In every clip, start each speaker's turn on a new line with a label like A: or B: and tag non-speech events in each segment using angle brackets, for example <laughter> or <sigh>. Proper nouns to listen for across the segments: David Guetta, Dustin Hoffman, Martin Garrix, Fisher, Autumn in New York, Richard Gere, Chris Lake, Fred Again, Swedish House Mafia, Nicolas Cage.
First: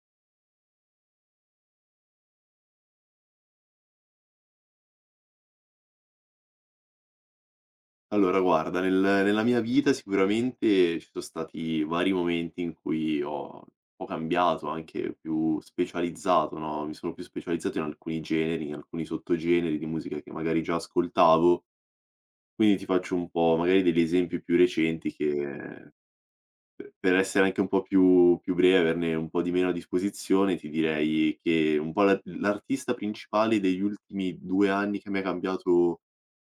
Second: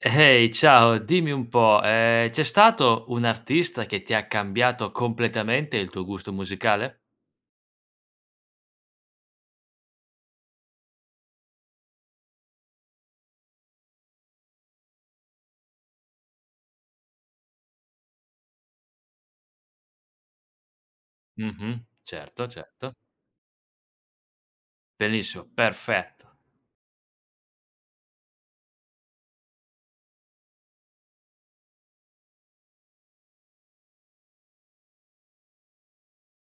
A: Ehi, ciao, dimmi un po', c'è stato un artista che ti ha cambiato completamente il tuo gusto musicale?
B: Allora guarda, nella mia vita sicuramente ci sono stati vari momenti in cui ho cambiato, anche più specializzato, no, mi sono più specializzato in alcuni generi, in alcuni sottogeneri di musica che magari già ascoltavo,
A: Mh-mh, certo,
B: quindi ti
A: certo.
B: faccio un po' magari degli esempi più recenti
A: Benissimo,
B: che
A: perfetto.
B: pe per essere anche un po' più breve, averne un po' di meno a disposizione, ti direi che un po' l'artista principale degli ultimi 2 anni che mi ha cambiato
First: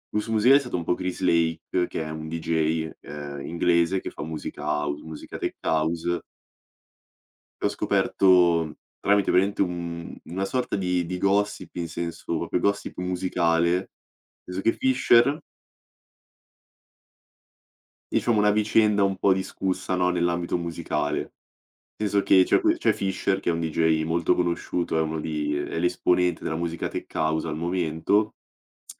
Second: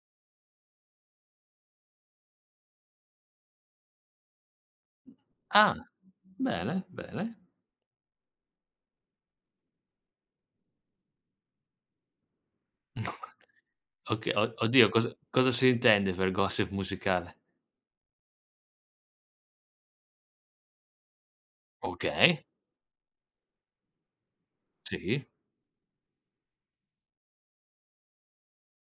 B: Gus Musile è stato un po' Chris Lake, che è un DJ, inglese che fa musica house, musica tech
A: Ah,
B: house,
A: bene, bene.
B: che ho scoperto tramite veramente un una sorta di gossip, in senso proprio gossip musicale, nel
A: Oka o
B: senso che
A: oddio, cosa
B: Fisher,
A: cosa si intende per gossip musicale?
B: diciamo, una vicenda un po' discussa, no, nell'ambito musicale. Nel senso che
A: Okay,
B: c'è Fisher che è un DJ molto conosciuto, è uno
A: sì.
B: di è l'esponente della musica tech house al momento,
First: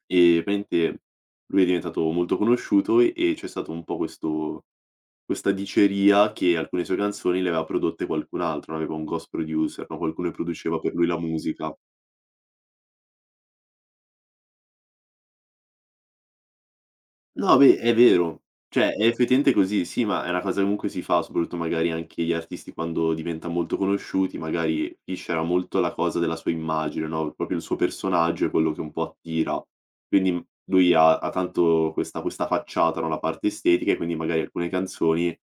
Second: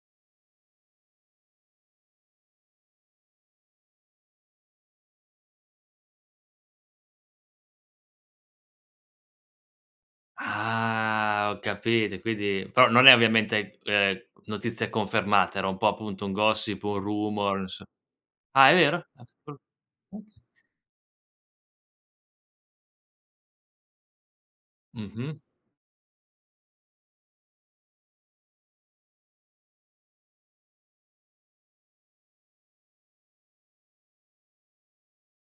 B: e praticamente lui è diventato molto conosciuto e c'è stato un po' questo Questa diceria che alcune sue canzoni le aveva prodotte qualcun altro, no, aveva un ghost producer, no, qualcuno che produceva per lui la
A: Ah, ho
B: musica.
A: capito, quindi però non è ovviamente, notizia confermata, era un po' appunto un gossip, un
B: No,
A: rumor,
B: beh,
A: inso
B: è vero.
A: ah, è
B: Cioè, è
A: vero?
B: effettivamente così, sì, ma è una cosa che comunque si fa, soprattutto magari anche gli artisti quando diventa molto conosciuti, magari Phish
A: Mh-mh,
B: era molto la cosa della sua immagine, no, proprio il suo personaggio è quello che un po' attira. Quindi, lui ha tanto questa facciata, no, la parte estetica e quindi magari alcune canzoni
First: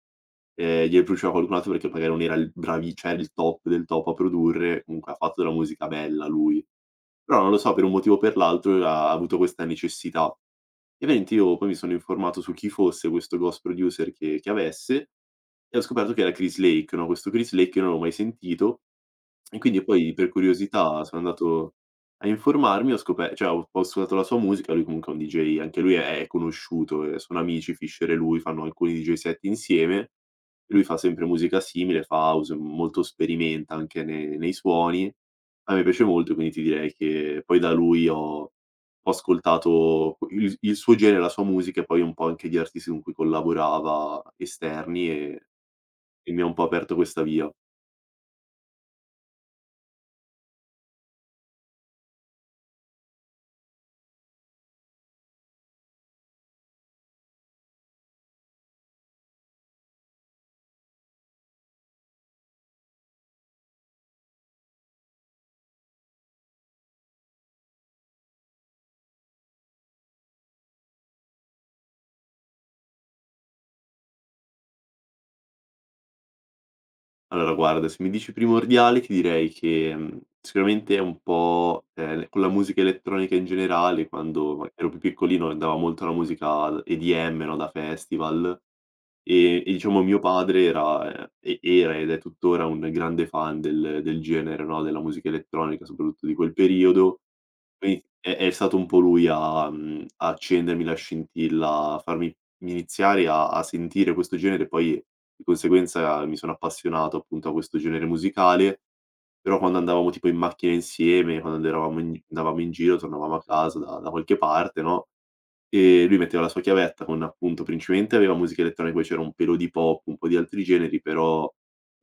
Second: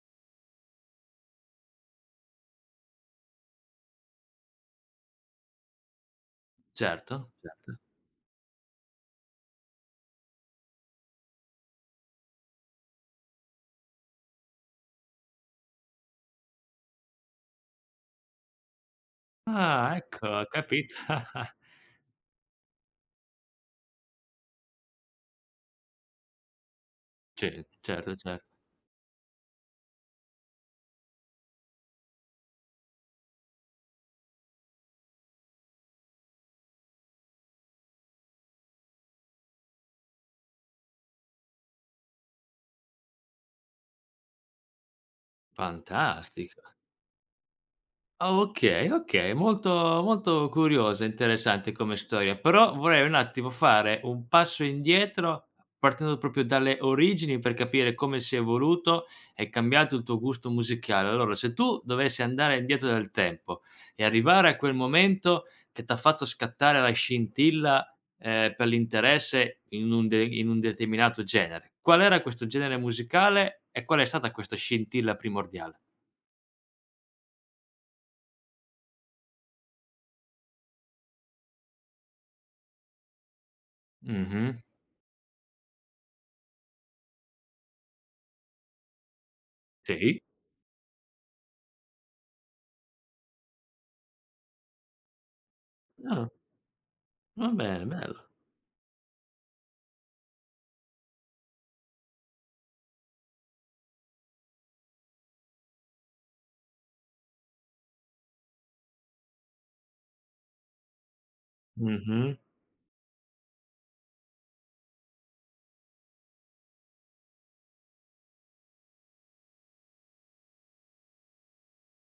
B: Glieli produceva qualcun altro perché magari non era il bravi cioè il top del top a produrre, comunque ha fatto della musica bella lui.
A: certo,
B: Però non lo so,
A: certo.
B: per un motivo o per l'altro ha avuto questa necessità. E veramente io poi mi sono informato su chi fosse questo ghost producer che avesse, e ho scoperto che era Chris Lake, no, questo Chris Lake io non l'avevo mai sentito, e quindi
A: Ah,
B: poi
A: ecco,
B: per
A: ho capito.
B: curiosità sono
A: <laughs>
B: andato a informarmi, ho scope cioè ho ascoltato la sua musica, lui comunque è un DJ, anche lui è conosciuto, sono
A: Ce
B: amici Fisher e
A: certo, cer
B: lui, fanno alcuni DJ set insieme, lui fa sempre musica simile, fa house, molto sperimenta anche ne nei suoni. A me piace molto, quindi ti direi che poi da lui ho ascoltato il suo genere, la sua musica e poi un po' anche gli artisti con cui collaborava esterni e mi ha
A: fantastic
B: un po' aperto questa via.
A: ah, okay, okay, molto molto curiosa e interessante come storia, però vorrei un attimo fare un passo indietro, partendo proprio dalle origini per capire come si è evoluto e cambiato il tuo gusto musicale. Allora, se tu dovessi andare indietro nel tempo e arrivare a quel momento che t'ha fatto scattare la scintilla, per l'interesse in un de in un determinato genere, qual era questo genere musicale e qual è stata questa scintilla primordiale?
B: Allora guarda, se mi dici primordiale ti direi che, sicuramente è un po', con la musica elettronica in generale,
A: Mh-mh.
B: quando ma ero più piccolino andava molto la musica EDM, no, da festival, e diciamo mio
A: Sì.
B: padre era ed è tuttora un grande fan del genere, no, della musica elettronica, soprattutto
A: Ah.
B: di quel periodo.
A: Va bene,
B: Quindi
A: bello.
B: è stato un po' lui a accendermi la scintilla, a farmi iniziare a sentire questo genere, poi di conseguenza mi sono appassionato appunto a questo genere musicale, però quando andavamo tipo in macchina insieme, quando eravamo in
A: Mh-mh.
B: andavamo in giro, tornavamo a casa da qualche parte, no, lui metteva la sua chiavetta con appunto principalmente aveva musica elettronica, poi c'era un pelo di pop, un po' di altri generi, però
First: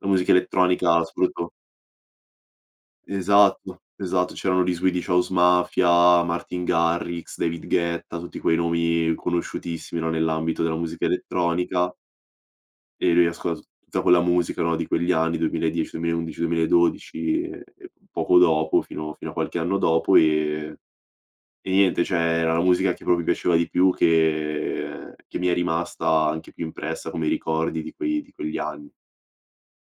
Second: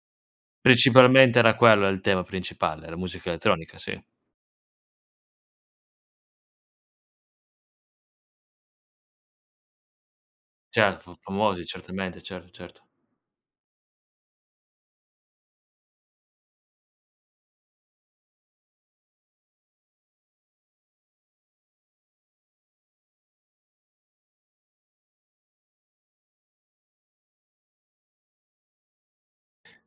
B: la musica elettronica
A: Principalmente
B: soprattutto.
A: era quello il tema principale, la musica elettronica,
B: Esatto,
A: sì.
B: esatto. C'erano gli Swedish House Mafia, Martin Garrix, David Guetta, tutti quei nomi conosciutissimi, no, nell'ambito della musica
A: Certo, famosi
B: elettronica.
A: certamente, certo, certo.
B: E lui ascolt tutta quella musica, no, di quegli anni, 2010, 2011, 2012 e poco dopo, fino a qualche anno dopo, e niente, cioè era la musica che proprio mi piaceva di più, che mi è rimasta anche più impressa come ricordi di quegli anni.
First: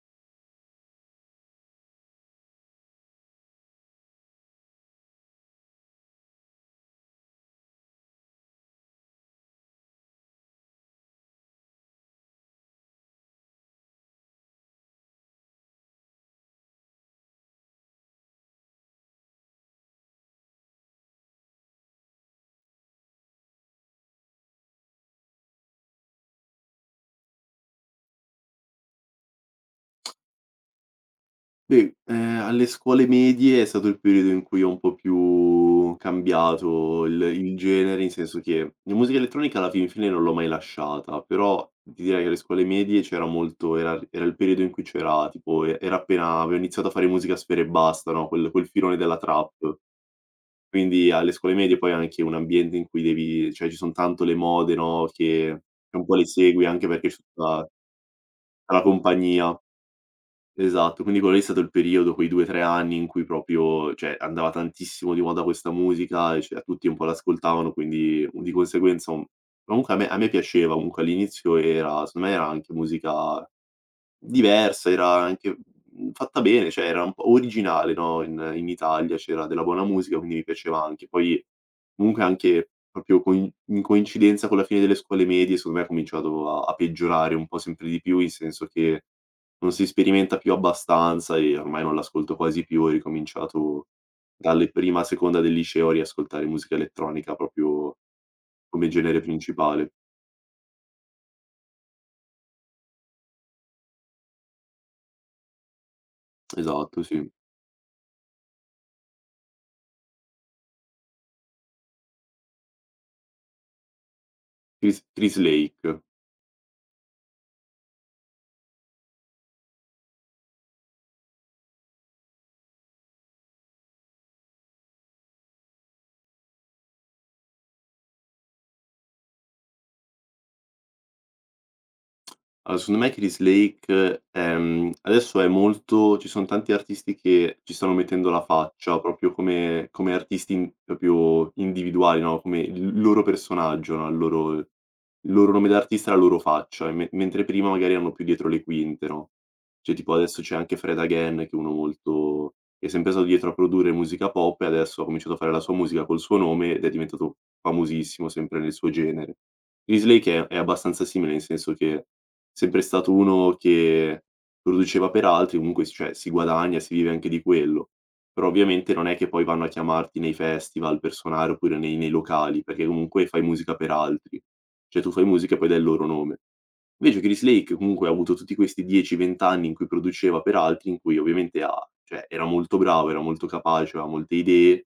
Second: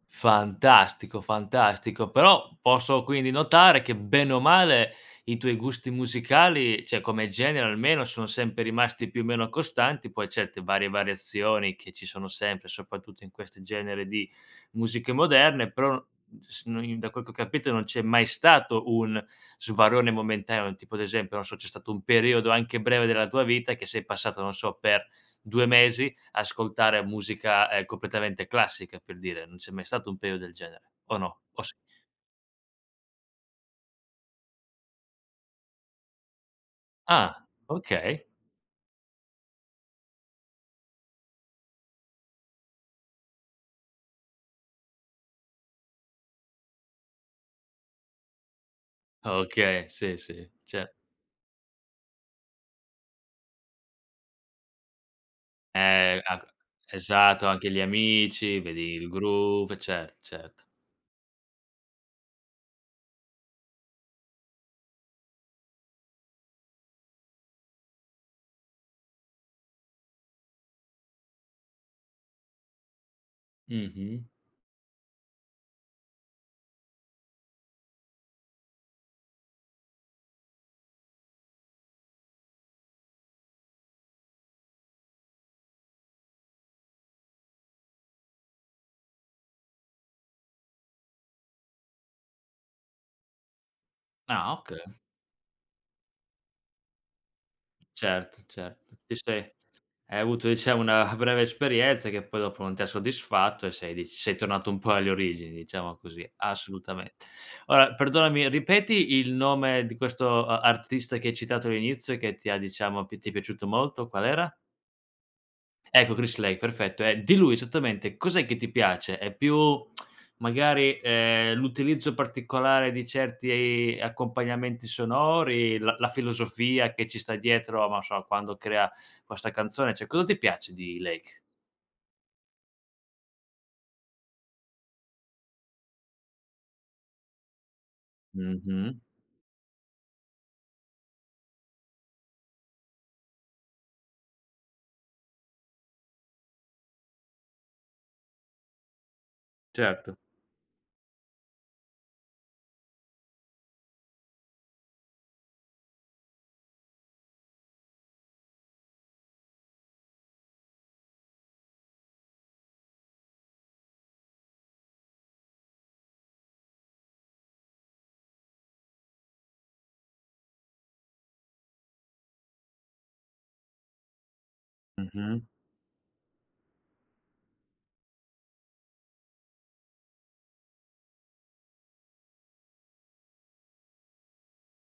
A: Fantastico, fantastico. Però posso quindi notare che bene o male i tuoi gusti musicali, cioè come genere almeno, sono sempre rimasti più o meno costanti, poi certe varie variazioni che ci sono sempre, soprattutto in questi generi di musiche moderne, però da quel che ho capito non c'è mai stato un svarone momentaneo, tipo ad esempio, non so, c'è stato un periodo anche breve della tua vita che sei passato, non so, per due mesi ascoltare musica, completamente classica, per dire, non c'è mai stato un periodo del genere, o no? O sì?
B: Sì, alle scuole medie è stato il periodo in cui ho un po' più cambiato il
A: Ah,
B: il genere, in
A: okay,
B: senso che la musica elettronica alla fin fine non l'ho mai lasciata, però ti direi che alle scuole medie c'era molto era era il periodo in cui c'era tipo era appena avevo iniziato a fare musica a sfera e basta, no, quel filone della trap.
A: okay, sì, sì, cer
B: Quindi alle scuole medie poi è anche un ambiente in cui devi cioè ci son tanto le mode, no, che un po' le
A: ac
B: segui anche perché c'è
A: esatto,
B: tutta
A: anche gli amici,
B: tutta la
A: vedi il
B: compagnia.
A: groove, certo, certo.
B: Esatto, quindi quello lì è stato il periodo, quei 2, 3 anni in cui proprio, cioè andava tantissimo di moda questa musica e cioè tutti un po' l'ascoltavano, quindi di conseguenza un comunque a me piaceva, comunque all'inizio era secondo me era anche musica
A: Mh-mh.
B: diversa, era anche, fatta bene, cioè era un po' originale, no, in Italia c'era della buona musica, quindi mi piaceva anche. Poi comunque anche proprio coincidenza con la fine delle scuole medie, secondo me ha cominciato a peggiorare un po' sempre di più, in senso che non si sperimenta più abbastanza e ormai non l'ascolto quasi più. Ho ricominciato
A: Ah,
B: dalle
A: okay,
B: prima, seconda del liceo a riascoltare musica elettronica proprio
A: certo,
B: come
A: certo. Ti
B: genere
A: sei
B: principale.
A: hai avuto diciamo una <laughs> breve esperienza che poi dopo non ti ha soddisfatto e sei tornato un po' alle origini, diciamo così,
B: Esatto,
A: assolutamente.
B: sì.
A: Ora perdonami, ripeti il nome di questo a artista che hai citato all'inizio e che ti ha diciamo pi ti è piaciuto molto, qual era?
B: Chris Lake.
A: Ecco, Chris Lake, perfetto. E di lui esattamente cos'è che ti piace? È più magari, l'utilizzo particolare di certi accompagnamenti sonori, la filosofia che ci sta dietro, ma non so, quando crea questa canzone, cioè cosa ti piace di Lake?
B: Allora, secondo me Kris Lake, adesso è molto ci son tanti artisti che ci stanno mettendo la
A: Mh-mh,
B: faccia, proprio come artisti in proprio individuali, no, come il loro personaggio, no, il loro nome d'artista e la loro faccia, e me mentre prima magari erano più dietro le quinte, no, cioè tipo
A: certo.
B: adesso c'è anche Fred Again che è sempre stato dietro a produrre musica pop e adesso ha cominciato a fare la sua musica col suo nome ed è diventato famosissimo sempre nel suo genere. Kris Lake è abbastanza simile, nel senso che sempre stato uno che produceva per altri, comunque s cioè si guadagna, si vive anche di quello. Però ovviamente non è che poi vanno a chiamarti nei festival per suonare oppure nei locali, perché comunque fai musica per altri. Cioè tu fai
A: Mh-mh,
B: musica e poi dai il loro nome. Invece Chris Lake comunque ha avuto tutti questi 10, 20 anni in cui produceva per altri, in cui ovviamente ha cioè era molto bravo, era molto capace, aveva molte idee,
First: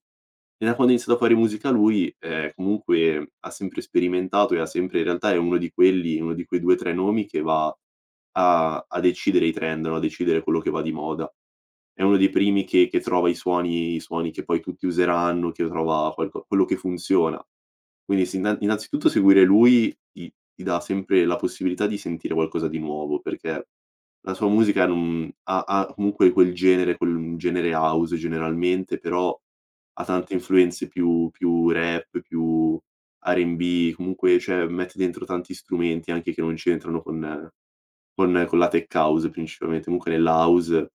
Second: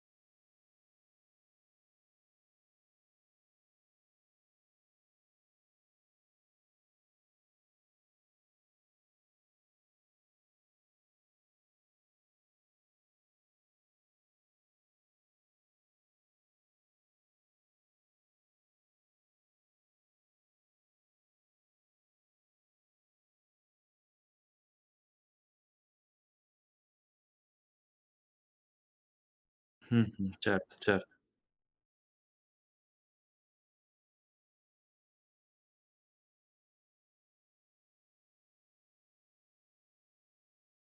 B: e da quando ha iniziato a fare musica lui, comunque ha sempre sperimentato e ha sempre in realtà è uno di quei 2, 3 nomi che va a decidere i trend, no, a decidere quello che va di moda. È uno dei primi che trova i suoni che poi tutti useranno, che trova qualco quello che funziona. Quindi sì, innanzitutto seguire lui ti dà sempre la possibilità di sentire qualcosa di nuovo, perché la sua musica non ha comunque quel genere house generalmente, però ha
A: mh-mh,
B: tante
A: certo,
B: influenze
A: certo.
B: più rap, più R&B, comunque, cioè mette dentro tanti strumenti anche che non c'entrano con la tech house principalmente, comunque nella house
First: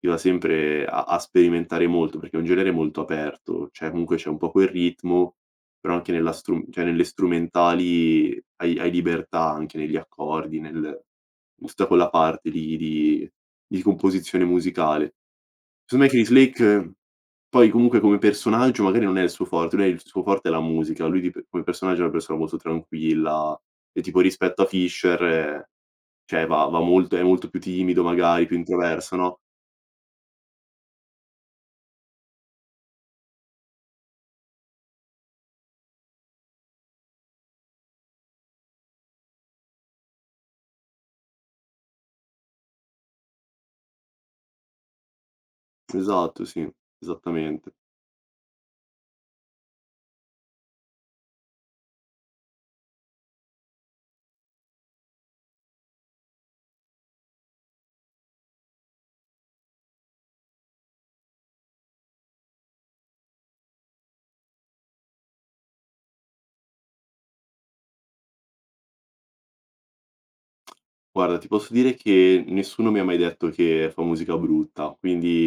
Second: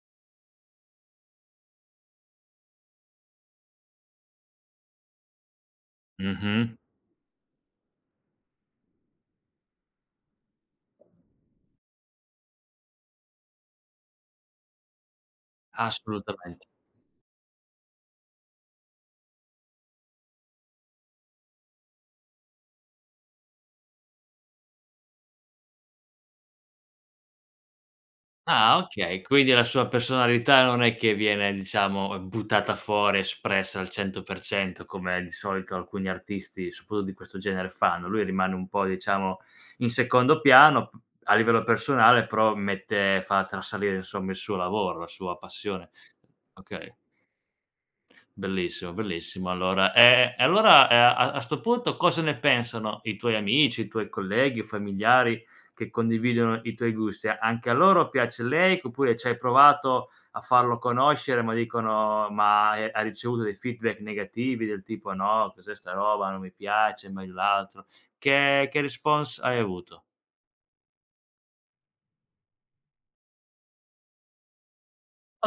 B: si va sempre a sperimentare molto, perché è un genere molto aperto, cioè comunque c'è un po' quel ritmo, però anche nella
A: Mh-mh,
B: strum cioè nelle strumentali hai libertà anche negli accordi, nel in tutta quella parte lì di composizione musicale. Secondo me Chris Lake,
A: assolutamente.
B: poi comunque come personaggio magari non è il suo forte, il suo forte è la musica, lui di pe come personaggio è una persona molto tranquilla e tipo rispetto a Fisher cioè va va molto è molto più timido magari, più
A: Ah,
B: introverso,
A: okay.
B: no,
A: Quindi la sua personalità non è che viene, diciamo, buttata fuori, espressa al 100% come di solito alcuni artisti, soprattutto di questo genere, fanno. Lui rimane un po', diciamo, in secondo piano p a livello personale, però mette fa trasalire, insomma, il suo lavoro, la sua passione.
B: esatto, sì,
A: Okay.
B: esattamente.
A: Bellissimo, bellissimo allora. E allora, a a 'sto punto cosa ne pensano i tuoi amici, i tuoi colleghi, i familiari che condividono i tuoi gusti? Anche a loro piace lei, oppure ci hai provato a farlo conoscere, ma dicono ma, hai ricevuto dei feedback negativi del tipo: "No, cos'è 'sta roba, non mi piace, meglio l'altro." Che response hai avuto?
B: Guarda, ti posso dire che nessuno mi ha mai detto che fa musica brutta,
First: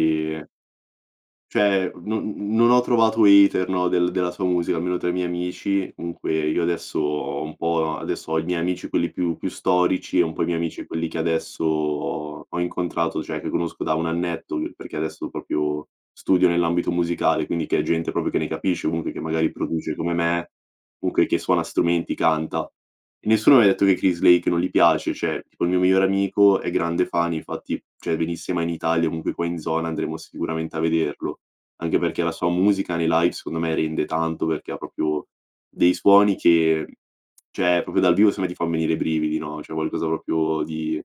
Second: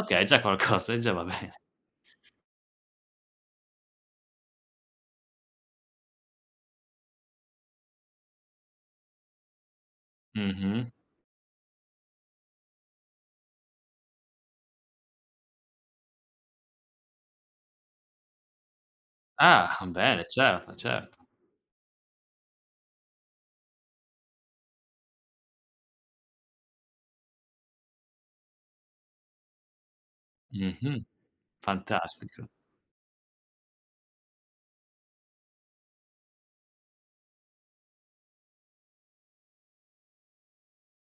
A: Okay, già qualcosa, e già va bene.
B: Cioè, non ho trovato hater, no, della sua musica, almeno tra i miei amici. Comunque io adesso ho un po' adesso ho i miei amici quelli più storici e un po' i miei amici
A: Mh-mh.
B: quelli che adesso ho incontrato, cioè che conosco da un annetto, perché adesso proprio studio nell'ambito musicale, quindi che è gente proprio che ne capisce, comunque che magari
A: Ah,
B: produce come
A: bene,
B: me,
A: certo, certo.
B: comunque che suona strumenti, canta. E nessuno mi ha detto che Chris Lake non gli piace, cioè tipo il mio migliore amico è grande fan, infatti, cioè venisse mai in Italia, comunque qua in zona andremo sicuramente a
A: Mh-mh.
B: vederlo. Anche perché la
A: Fantastico.
B: sua musica nei live secondo me rende tanto, perché ha proprio dei suoni che cioè proprio dal vivo se me ti fan venire i brividi, no, cioè qualcosa proprio di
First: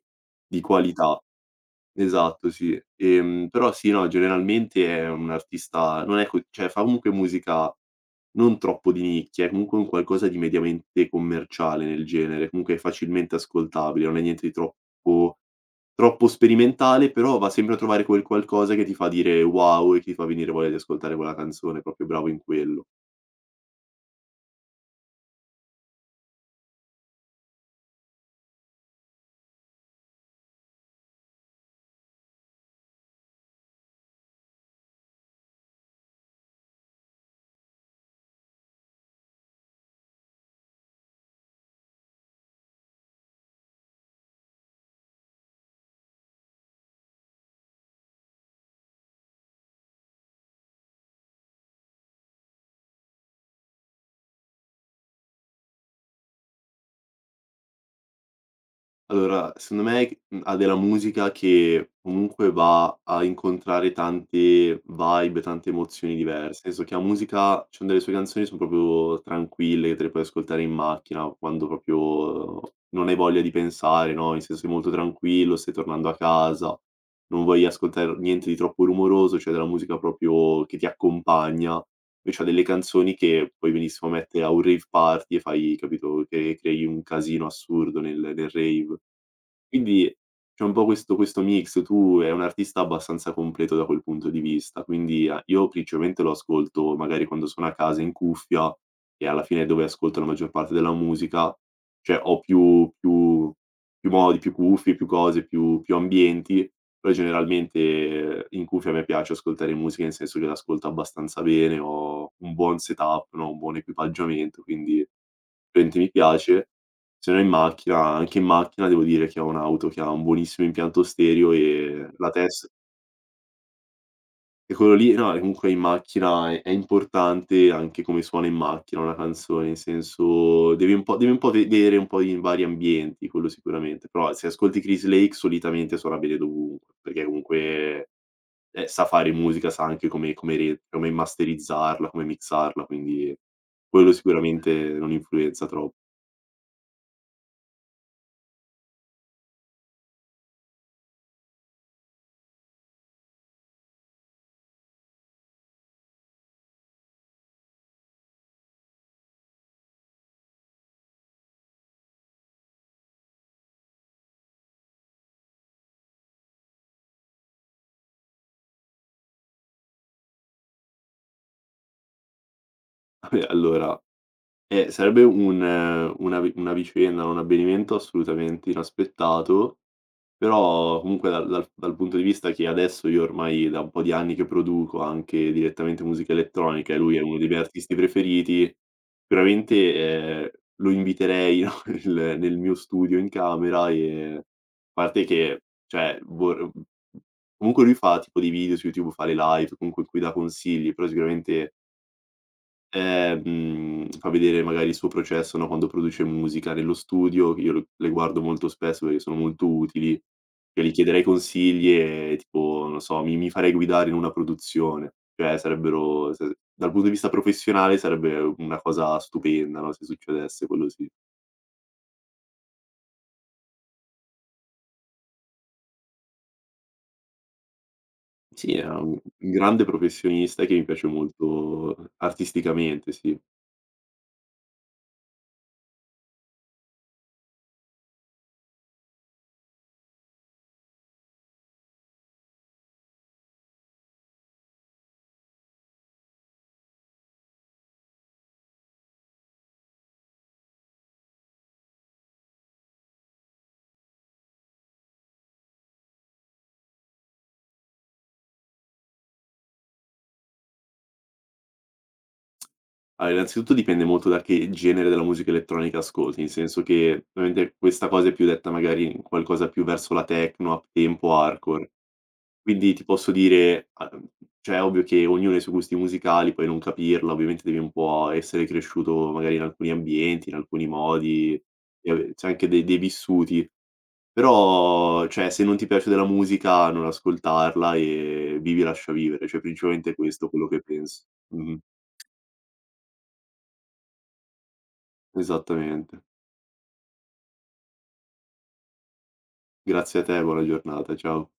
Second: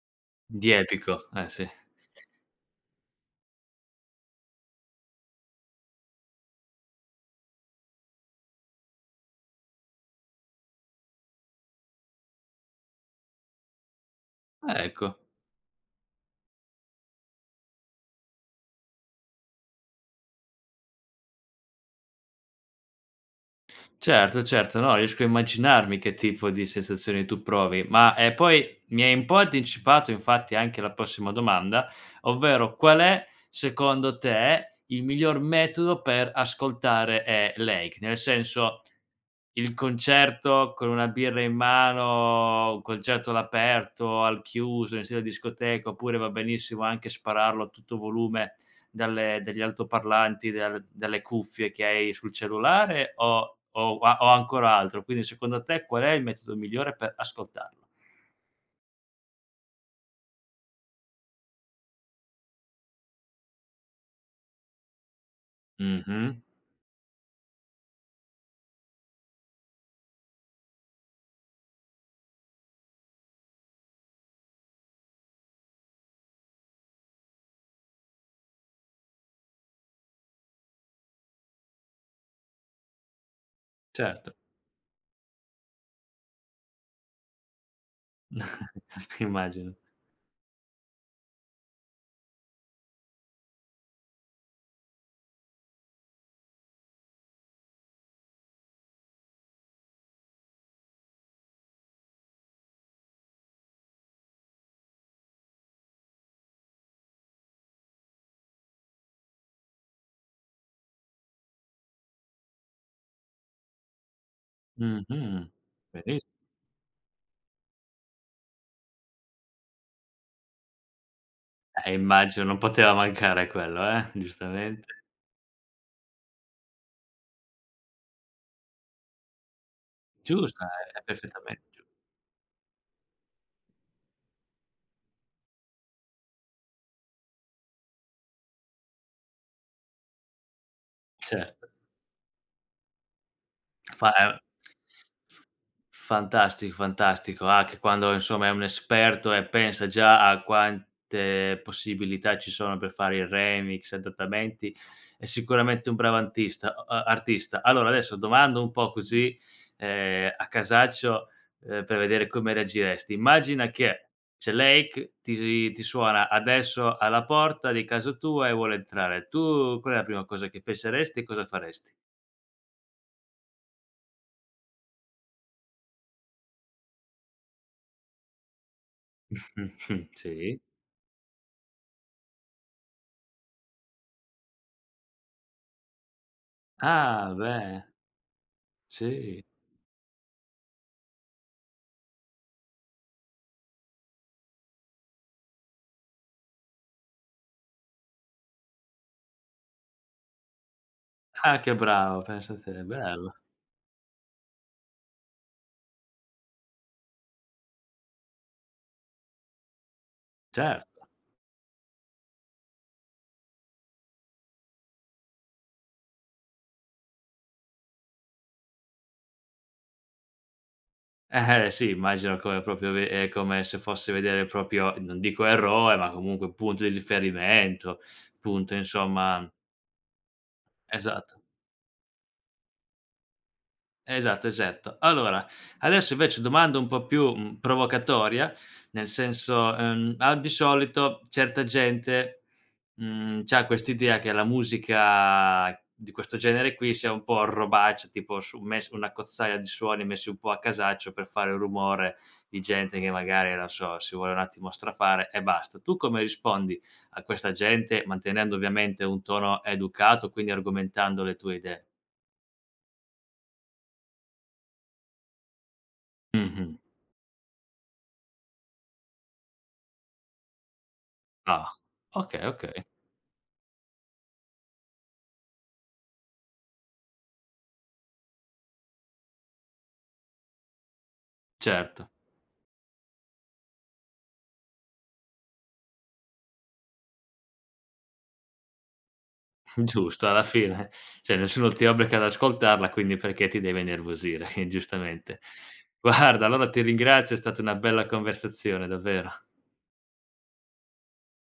B: di
A: Di
B: qualità.
A: epico, eh sì.
B: Esatto, sì. Però sì, no, generalmente è un artista non è co cioè fa comunque musica non troppo di nicchia, è comunque un qualcosa di mediamente commerciale nel genere, comunque è facilmente ascoltabile, non è niente di
A: Ecco.
B: troppo sperimentale, però va sempre a trovare quel qualcosa che ti fa dire: "Wow" e che ti fa venire voglia di ascoltare quella canzone, è proprio bravo in quello.
A: Certo, certo, no, riesco a immaginarmi che tipo di sensazioni tu provi, ma, poi mi hai un po' anticipato infatti anche la prossima domanda, ovvero qual è secondo te il miglior metodo per ascoltare, Lake? Nel senso, il concerto con una birra in mano, un concerto all'aperto, al chiuso, in stile discoteca, oppure va benissimo anche spararlo a tutto volume dalle degli altoparlanti, dalle cuffie che hai sul cellulare o ancora altro? Quindi secondo te qual è il metodo migliore per ascoltarlo?
B: Allora, secondo me, ha della musica che comunque va a incontrare tante vibe, tante emozioni
A: Mh-mh,
B: diverse. Nel senso che la musica ci son delle sue canzoni son proprio tranquille, che te le puoi ascoltare in macchina quando proprio non hai voglia di pensare, no, nel senso sei molto tranquillo, stai tornando a casa, non vuoi ascoltar niente di troppo rumoroso, c'è della musica proprio che ti accompagna. Invece ha delle canzoni che puoi benissimo
A: certo.
B: mettere a un rave party e fai capito, che crei un casino assurdo nel rave.
A: <laughs> Immagino.
B: Quindi c'è un po' questo mix, tu è un artista abbastanza completo da quel punto di vista, quindi a io principalmente lo ascolto magari quando sono a casa in cuffia, che alla fine è dove ascolto la maggior parte della musica, cioè ho più modi, più cuffie, più cose, più ambienti, però generalmente, in cuffia a me piace ascoltare musica, nel senso che l'ascolto abbastanza bene, ho un buon setup, no, un buon equipaggiamento, quindi
A: Mh-mh,
B: sicuramente mi
A: benissi
B: piace, se no in macchina, anche in macchina devo dire che ho un'auto che ha un buonissimo impianto stereo
A: eh,
B: e la
A: immagino, non
B: test
A: poteva mancare quello,
B: e
A: giustamente.
B: quello lì no, comunque in macchina è importante anche come suona in macchina una canzone, in
A: Giusta,
B: senso devi
A: è
B: un po' devi un po'
A: perfettamente giu
B: vedere un po' in vari ambienti, quello sicuramente. Però se ascolti Chris Lake solitamente suona bene dovunque, perché comunque, sa fare musica, sa anche come
A: certo,
B: masterizzarla, come mixarla, quindi
A: fa
B: quello sicuramente non influenza troppo.
A: fantastico, fantastico. Anche quando insomma è un esperto e pensa già a quante possibilità ci sono per fare i remix, adattamenti, è sicuramente un bravo antista a a artista. Allora adesso domando un po' così, a casaccio, per vedere come reagiresti. Immagina che Cellake ti suona adesso alla porta di casa tua e vuole entrare. Tu qual è la prima cosa che penseresti e cosa faresti?
B: <laughs> Allora, sarebbe un una vi una vicenda, un avvenimento assolutamente inaspettato,
A: <laughs> Sì.
B: però comunque dal punto di vista che adesso io ormai da un po' di anni che produco anche direttamente musica elettronica e lui è
A: Ah
B: uno dei miei
A: beh,
B: artisti preferiti,
A: sì.
B: sicuramente, lo inviterei, no, <laughs> nel mio studio in camera e a parte che, cioè, vor comunque lui fa tipo dei video su YouTube, fa le live, comunque in cui dà consigli, però
A: Ah,
B: sicuramente,
A: che bravo, pensa te, bello.
B: Fa vedere magari il suo processo, no, quando produce musica nello studio, io l le guardo molto spesso perché sono molto utili, cioè gli
A: Certo.
B: chiederei consigli e tipo, non so, mi farei guidare in una produzione, cioè sarebbero se dal punto di vista professionale sarebbe una cosa stupenda, no, se succedesse, quello sì.
A: Sì, immagino come proprio ve come se fosse vedere proprio, non dico eroe, ma comunque punto di riferimento,
B: Sì,
A: punto
B: è un
A: insomma
B: un grande professionista che mi piace
A: esatto,
B: molto artisticamente, sì.
A: esatto, esatto. Allora, adesso invece domanda un po' più, provocatoria, nel senso, a di solito certa gente c'ha quest'idea che la musica di questo genere qui sia un po' robaccia, tipo su mes una cozzaia di suoni messi un po' a casaccio per fare un rumore di gente che magari, non so, si vuole un attimo strafare e basta. Tu come rispondi a questa gente, mantenendo ovviamente un tono educato, quindi argomentando le tue idee?
B: Allora, innanzitutto dipende molto da che genere della musica elettronica ascolti, nel
A: Mh-mh.
B: senso che ovviamente questa cosa è più detta magari in qualcosa più verso la techno, uptempo,
A: Ah,
B: hardcore.
A: okay, okay,
B: Quindi ti posso dire, a cioè è ovvio che ognuno ha i suoi gusti musicali, puoi non capirla, ovviamente devi un po' essere cresciuto magari in alcuni ambienti, in alcuni modi,
A: certo.
B: e ave c'è anche de dei vissuti. Però, cioè se non ti piace della musica non ascoltarla e vivi e lascia vivere, cioè
A: <laughs>
B: principalmente
A: Giusto, alla
B: questo è quello che
A: fine,
B: penso.
A: cioè nessuno
B: Mh-mh.
A: ti obbliga ad ascoltarla, quindi perché ti devi innervosire, <laughs> giustamente.
B: Esattamente.
A: Guarda, allora ti ringrazio, è stata una bella conversazione, davvero.
B: Grazie a te, buona giornata, ciao.